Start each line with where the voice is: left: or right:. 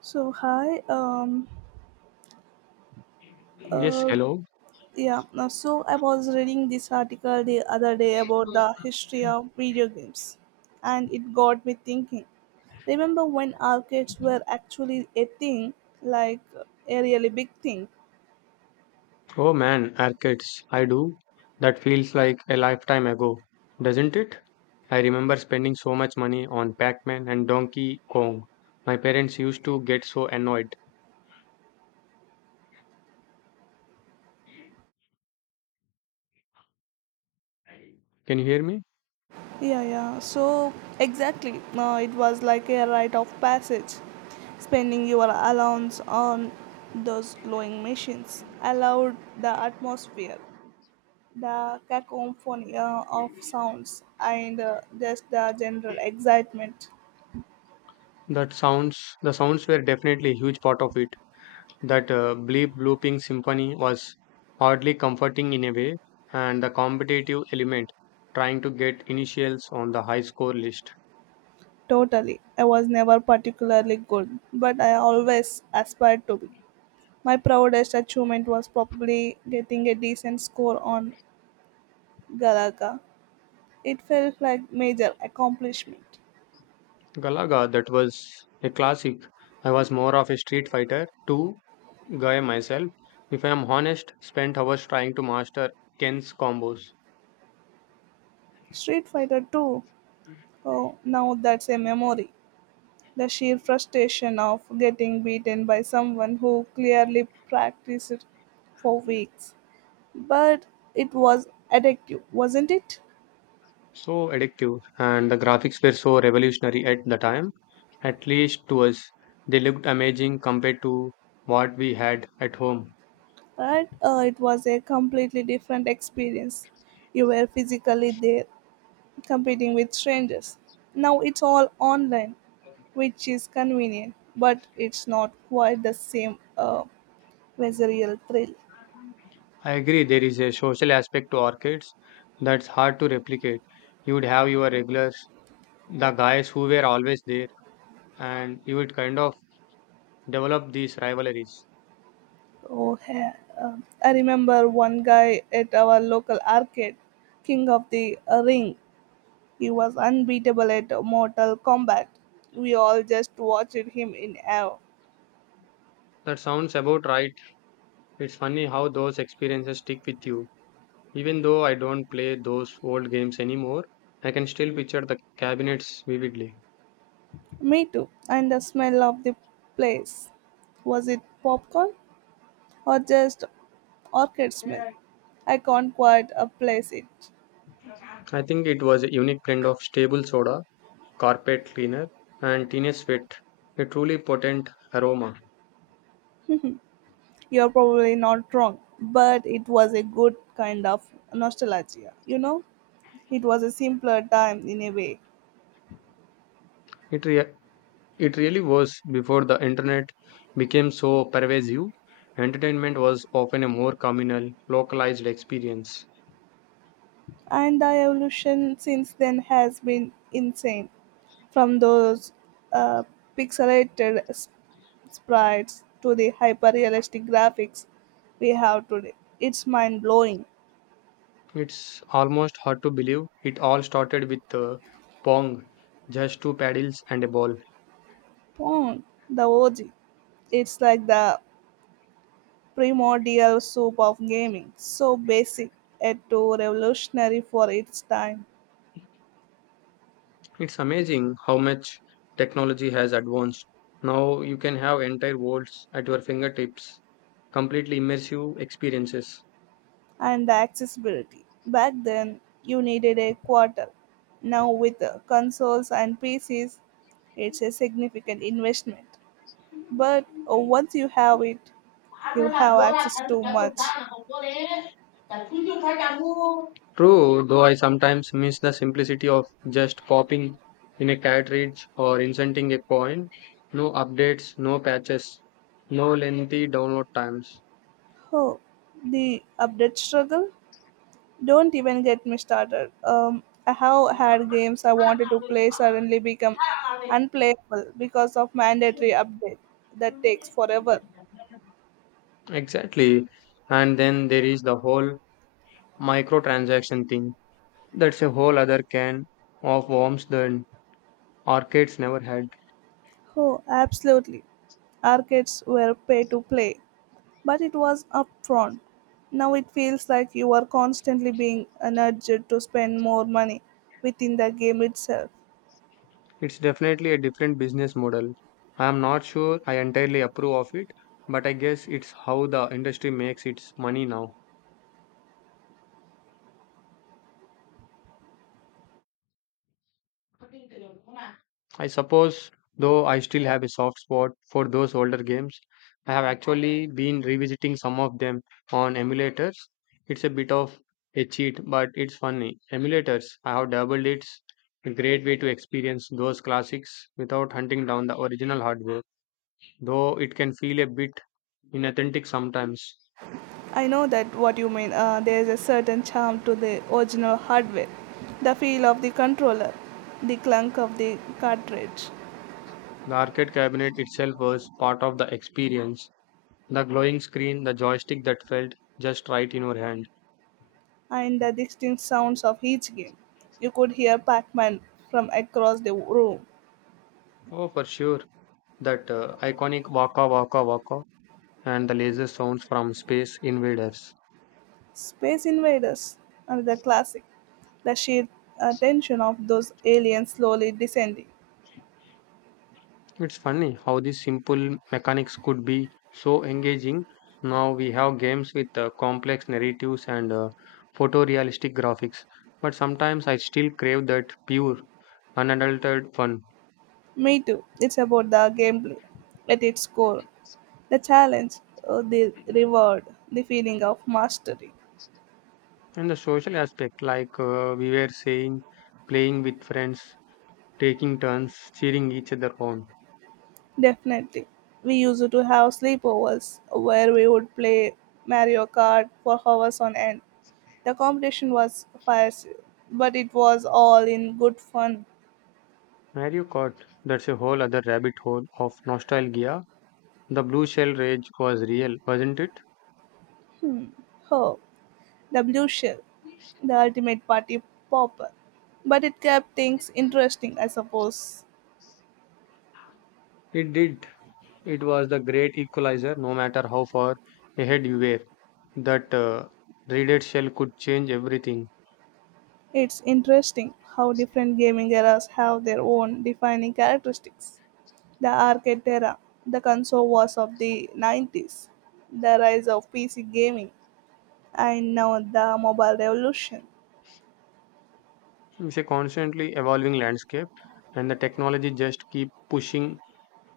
right: So hi,
left: Yes,
right: uh,
left: hello.
right: yeah. So I was reading this article the other day about the history of video games, and it got me thinking. Remember when arcades were actually a thing, like a really big thing?
left: Oh man, arcades. I do. That feels like a lifetime ago, doesn't it? I remember spending so much money on Pac-Man and Donkey Kong. My parents used to get so annoyed. Can you hear me?
right: Yeah, yeah. Exactly, it was like a rite of passage, spending your allowance on those glowing machines allowed the atmosphere the cacophony of sounds and just the general excitement.
left: That sounds, the sounds were definitely a huge part of it. That bleep blooping symphony was oddly comforting in a way, and the competitive element, trying to get initials on the high score list.
right: Totally. I was never particularly good, but I always aspired to be. My proudest achievement was probably getting a decent score on Galaga. It felt like major accomplishment.
left: Galaga, that was a classic. I was more of a Street Fighter 2 guy myself. If I am honest, spent hours trying to master Ken's combos.
right: Street Fighter 2. Oh, now that's a memory. The sheer frustration of getting beaten by someone who clearly practiced for weeks, but it was addictive, wasn't it?
left: So addictive, and the graphics were so revolutionary at the time, at least to us. They looked amazing compared to what we had at home.
right: Right? It was a completely different experience. You were physically there, competing with strangers. Now it's all online, which is convenient, but it's not quite the same visceral thrill.
left: I agree, there is a social aspect to arcades that's hard to replicate. You would have your regulars, the guys who were always there, and you would kind of develop these rivalries.
right: Oh, yeah. I remember one guy at our local arcade, King of the Ring. He was unbeatable at Mortal Kombat. We all just watched him in awe.
left: That sounds about right. It's funny how those experiences stick with you. Even though I don't play those old games anymore, I can still picture the cabinets vividly.
right: Me too. And the smell of the place. Was it popcorn or just orchid smell? I can't quite place it.
left: I think it was a unique blend of stable soda, carpet cleaner, and teenage sweat, a truly potent aroma.
right: You're probably not wrong, but it was a good kind of nostalgia. You know, it was a simpler time in a way.
left: It, rea- it really was before the internet became so pervasive. Entertainment was often a more communal, localized experience.
right: And the evolution since then has been insane from those uh, pixelated s- sprites to the hyper realistic graphics we have today. It's mind blowing.
left: It's almost hard to believe it all started with Pong, just two paddles and a ball.
right: Pong, the OG. It's like the primordial soup of gaming, so basic yet too revolutionary for its time.
left: It's amazing how much technology has advanced. Now you can have entire worlds at your fingertips, completely immersive experiences.
right: And the accessibility. Back then, you needed a quarter. Now, with consoles and PCs, it's a significant investment. But once you have it, you have access to much.
left: True, though I sometimes miss the simplicity of just popping in a cartridge or inserting a coin. No updates, no patches, no lengthy download times.
right: Oh, the update struggle? Don't even get me started. I have had games I wanted to play suddenly become unplayable because of mandatory update that takes forever.
left: Exactly. And then there is the whole microtransaction thing. That's a whole other can of worms than arcades never had.
right: Oh, absolutely. Arcades were pay to play, but it was upfront. Now it feels like you are constantly being nudged to spend more money within the game itself.
left: It's definitely a different business model. I am not sure I entirely approve of it, but I guess it's how the industry makes its money now. I suppose, though I still have a soft spot for those older games, I have actually been revisiting some of them on emulators. It's a bit of a cheat, but it's funny. Emulators, I have doubled it's a great way to experience those classics without hunting down the original hardware, though it can feel a bit inauthentic sometimes.
right: I know that what you mean. There's a certain charm to the original hardware, the feel of the controller, the clunk of the cartridge,
left: The arcade cabinet itself was part of the experience. The glowing screen, the joystick that felt just right in your hand.
right: and the distinct sounds of each game. You could hear Pac-Man from across the room.
left: Oh, for sure. That iconic waka waka waka and the laser sounds from space invaders.
right: Space Invaders, another classic. The sheer tension of those aliens slowly descending.
left: It's funny how these simple mechanics could be so engaging. Now we have games with complex narratives and photorealistic graphics, but sometimes I still crave that pure, unadulterated fun.
right: Me too. It's about the gameplay at its core. The challenge, the reward, the feeling of mastery.
left: And the social aspect, like we were saying, playing with friends, taking turns, cheering each other on.
right: Definitely. We used to have sleepovers where we would play Mario Kart for hours on end. The competition was fierce, but it was all in good fun.
left: Mario Kart, that's a whole other rabbit hole of nostalgia. The blue shell rage was real, wasn't it?
right: Oh, the blue shell, the ultimate party popper. But it kept things interesting, I suppose.
left: It did. It was the great equalizer, no matter how far ahead you were. That raided shell could change everything.
right: It's interesting how different gaming eras have their own defining characteristics. The arcade era, the console wars of the 90s, the rise of PC gaming, and now the mobile revolution.
left: It's a constantly evolving landscape, and the technology just keep pushing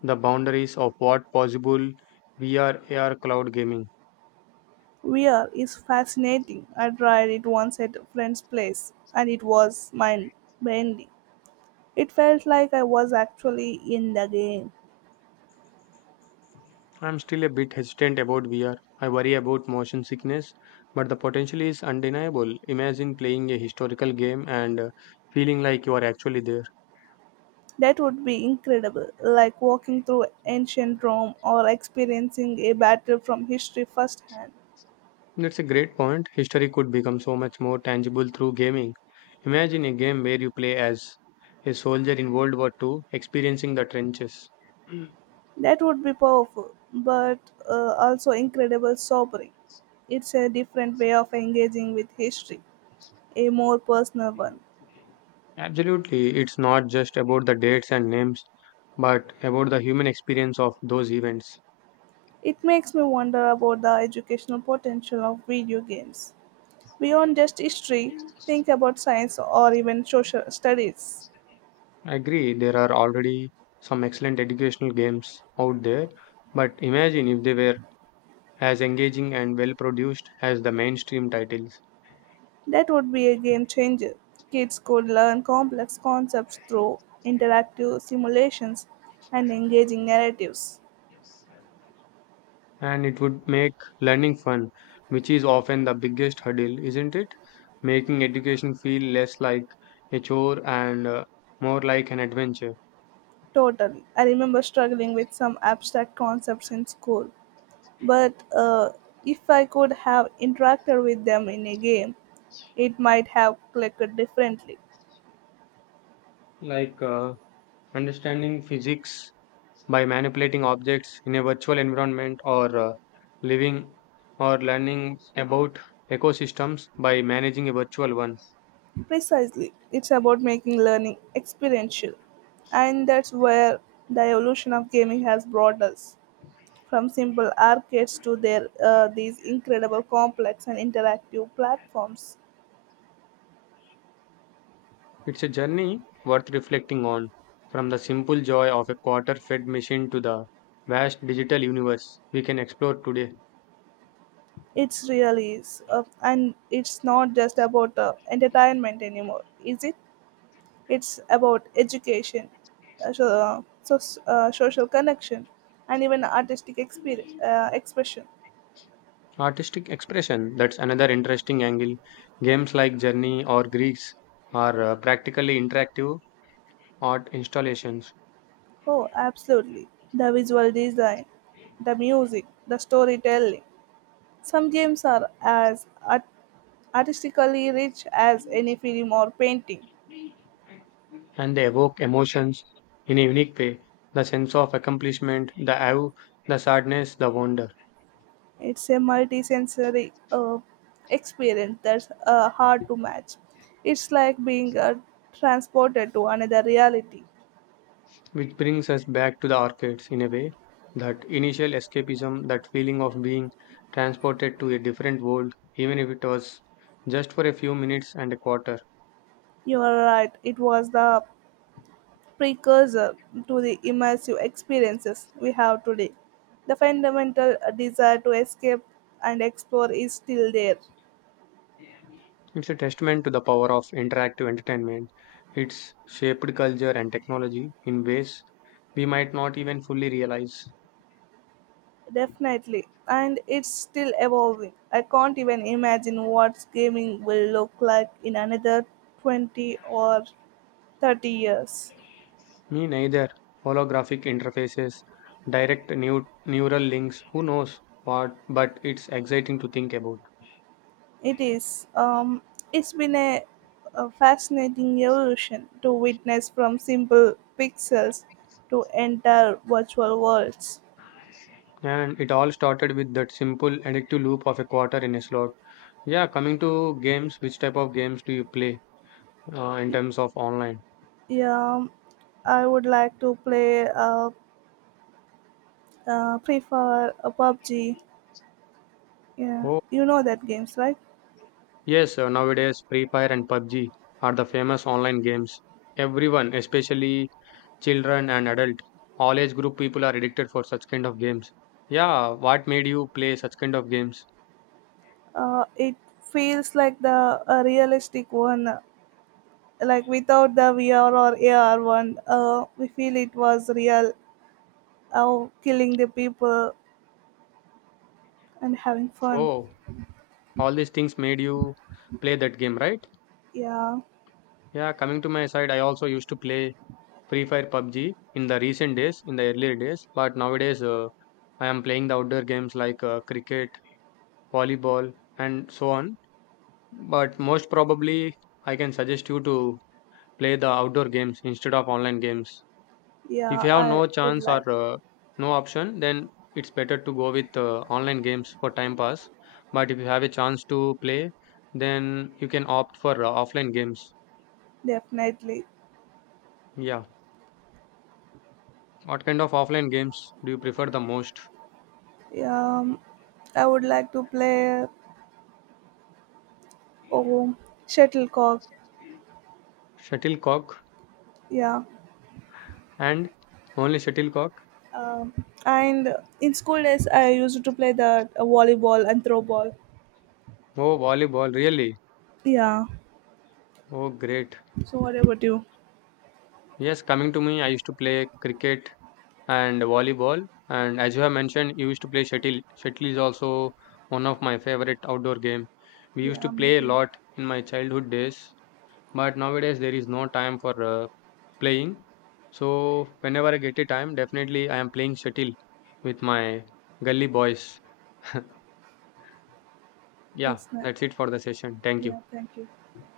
left: the boundaries of what possible VR, AR, cloud gaming.
right: VR is fascinating. I tried it once at a friend's place and it was mind bending. It felt like I was actually in the game.
left: I'm still a bit hesitant about VR. I worry about motion sickness, but the potential is undeniable. Imagine playing a historical game and, feeling like you are actually there.
right: That would be incredible, like walking through ancient Rome or experiencing a battle from history firsthand.
left: That's a great point. History could become so much more tangible through gaming. Imagine a game where you play as a soldier in World War II experiencing the trenches.
right: That would be powerful, but also incredibly sobering. It's a different way of engaging with history, a more personal one.
left: Absolutely, it's not just about the dates and names, but about the human experience of those events.
right: It makes me wonder about the educational potential of video games. Beyond just history, think about science or even social studies.
left: I agree, there are already some excellent educational games out there, but imagine if they were as engaging and well produced as the mainstream titles.
right: That would be a game changer. Kids could learn complex concepts through interactive simulations and engaging narratives.
left: And it would make learning fun, which is often the biggest hurdle, isn't it? Making education feel less like a chore and more like an adventure,
right: Totally. I remember struggling with some abstract concepts in school, but if I could have interacted with them in a game, it might have clicked differently.
left: like understanding physics by manipulating objects in a virtual environment or living or learning about ecosystems by managing a virtual one.
right: Precisely, it's about making learning experiential, and that's where the evolution of gaming has brought us from simple arcades to their these incredible complex and interactive platforms.
left: It's a journey worth reflecting on, from the simple joy of a quarter fed machine to the vast digital universe we can explore today.
right: It really is, and it's not just about entertainment anymore, is it? It's about education, social connection, and even artistic expression.
left: Artistic expression, that's another interesting angle. Games like Journey or Greeks are practically interactive art installations,
right: Oh, absolutely. The visual design, the music, the storytelling. Some games are as artistically rich as any film or painting.
left: and they evoke emotions in a unique way, the sense of accomplishment, the awe, the sadness, the wonder,
right: It's a multi-sensory experience that's hard to match. It's like being transported to another reality.
left: which brings us back to the arcades in a way. That initial escapism, that feeling of being transported to a different world, even if it was just for a few minutes and a quarter.
right: You are right. It was the precursor to the immersive experiences we have today. The fundamental desire to escape and explore is still there,
left: It's a testament to the power of interactive entertainment. It's shaped culture and technology in ways we might not even fully realize.
right: definitely, and it's still evolving. I can't even imagine what gaming will look like in another 20 or 30 years.
left: Me neither. Holographic interfaces, direct neural links, who knows what, but it's exciting to think about.
right: It is. It's been a fascinating evolution to witness from simple pixels to entire virtual worlds.
left: And it all started with that simple addictive loop of a quarter in a slot. Yeah, coming to games, which type of games do you play in terms of online?
right: Yeah, I would like to play. Prefer a PUBG. Yeah,
left: Oh,
right: you know that games, right?
left: yes, nowadays Free Fire and PUBG are the famous online games. Everyone, especially children and adult, all age group people are addicted for such kind of games. Yeah, what made you play such kind of games?
right: It feels like the a realistic one, like without the VR or AR one. We feel it was real. Oh, killing the people and having fun.
left: Oh, all these things made you play that game, right?
right: Yeah,
left: Yeah, coming to my side, I also used to play Free Fire PUBG in the recent days, in the earlier days, but nowadays I am playing the outdoor games like cricket, volleyball, and so on. But most probably, I can suggest you to play the outdoor games instead of online games. If
right: yeah,
left: you have
right: I
left: no
right: would
left: chance
right: like
left: or no option, then it's better to go with online games for time pass. But if you have a chance to play, then you can opt for offline games.
right: definitely.
left: Yeah. What kind of offline games do you prefer the most?
right: Yeah, I would like to play. Oh, shuttlecock.
left: Shuttlecock
right: Yeah.
left: and only shuttlecock?
right: Um, and in school days, I used to play the volleyball and throw ball.
left: Oh, volleyball, really?
right: Yeah.
left: Oh, great.
right: So what about you?
left: Yes, coming to me, I used to play cricket and volleyball. And as you have mentioned, you used to play shuttle. Shuttle is also one of my favorite outdoor game. We used
right: Yeah,
left: to
right: me
left: play a
right: too.
left: lot in my childhood days, but nowadays there is no time for playing. So whenever I get a time, definitely I am playing shuttle with my gully boys. Yeah,
right: It's nice.
left: that's it for the session. Thank you.
right: Yeah, thank you.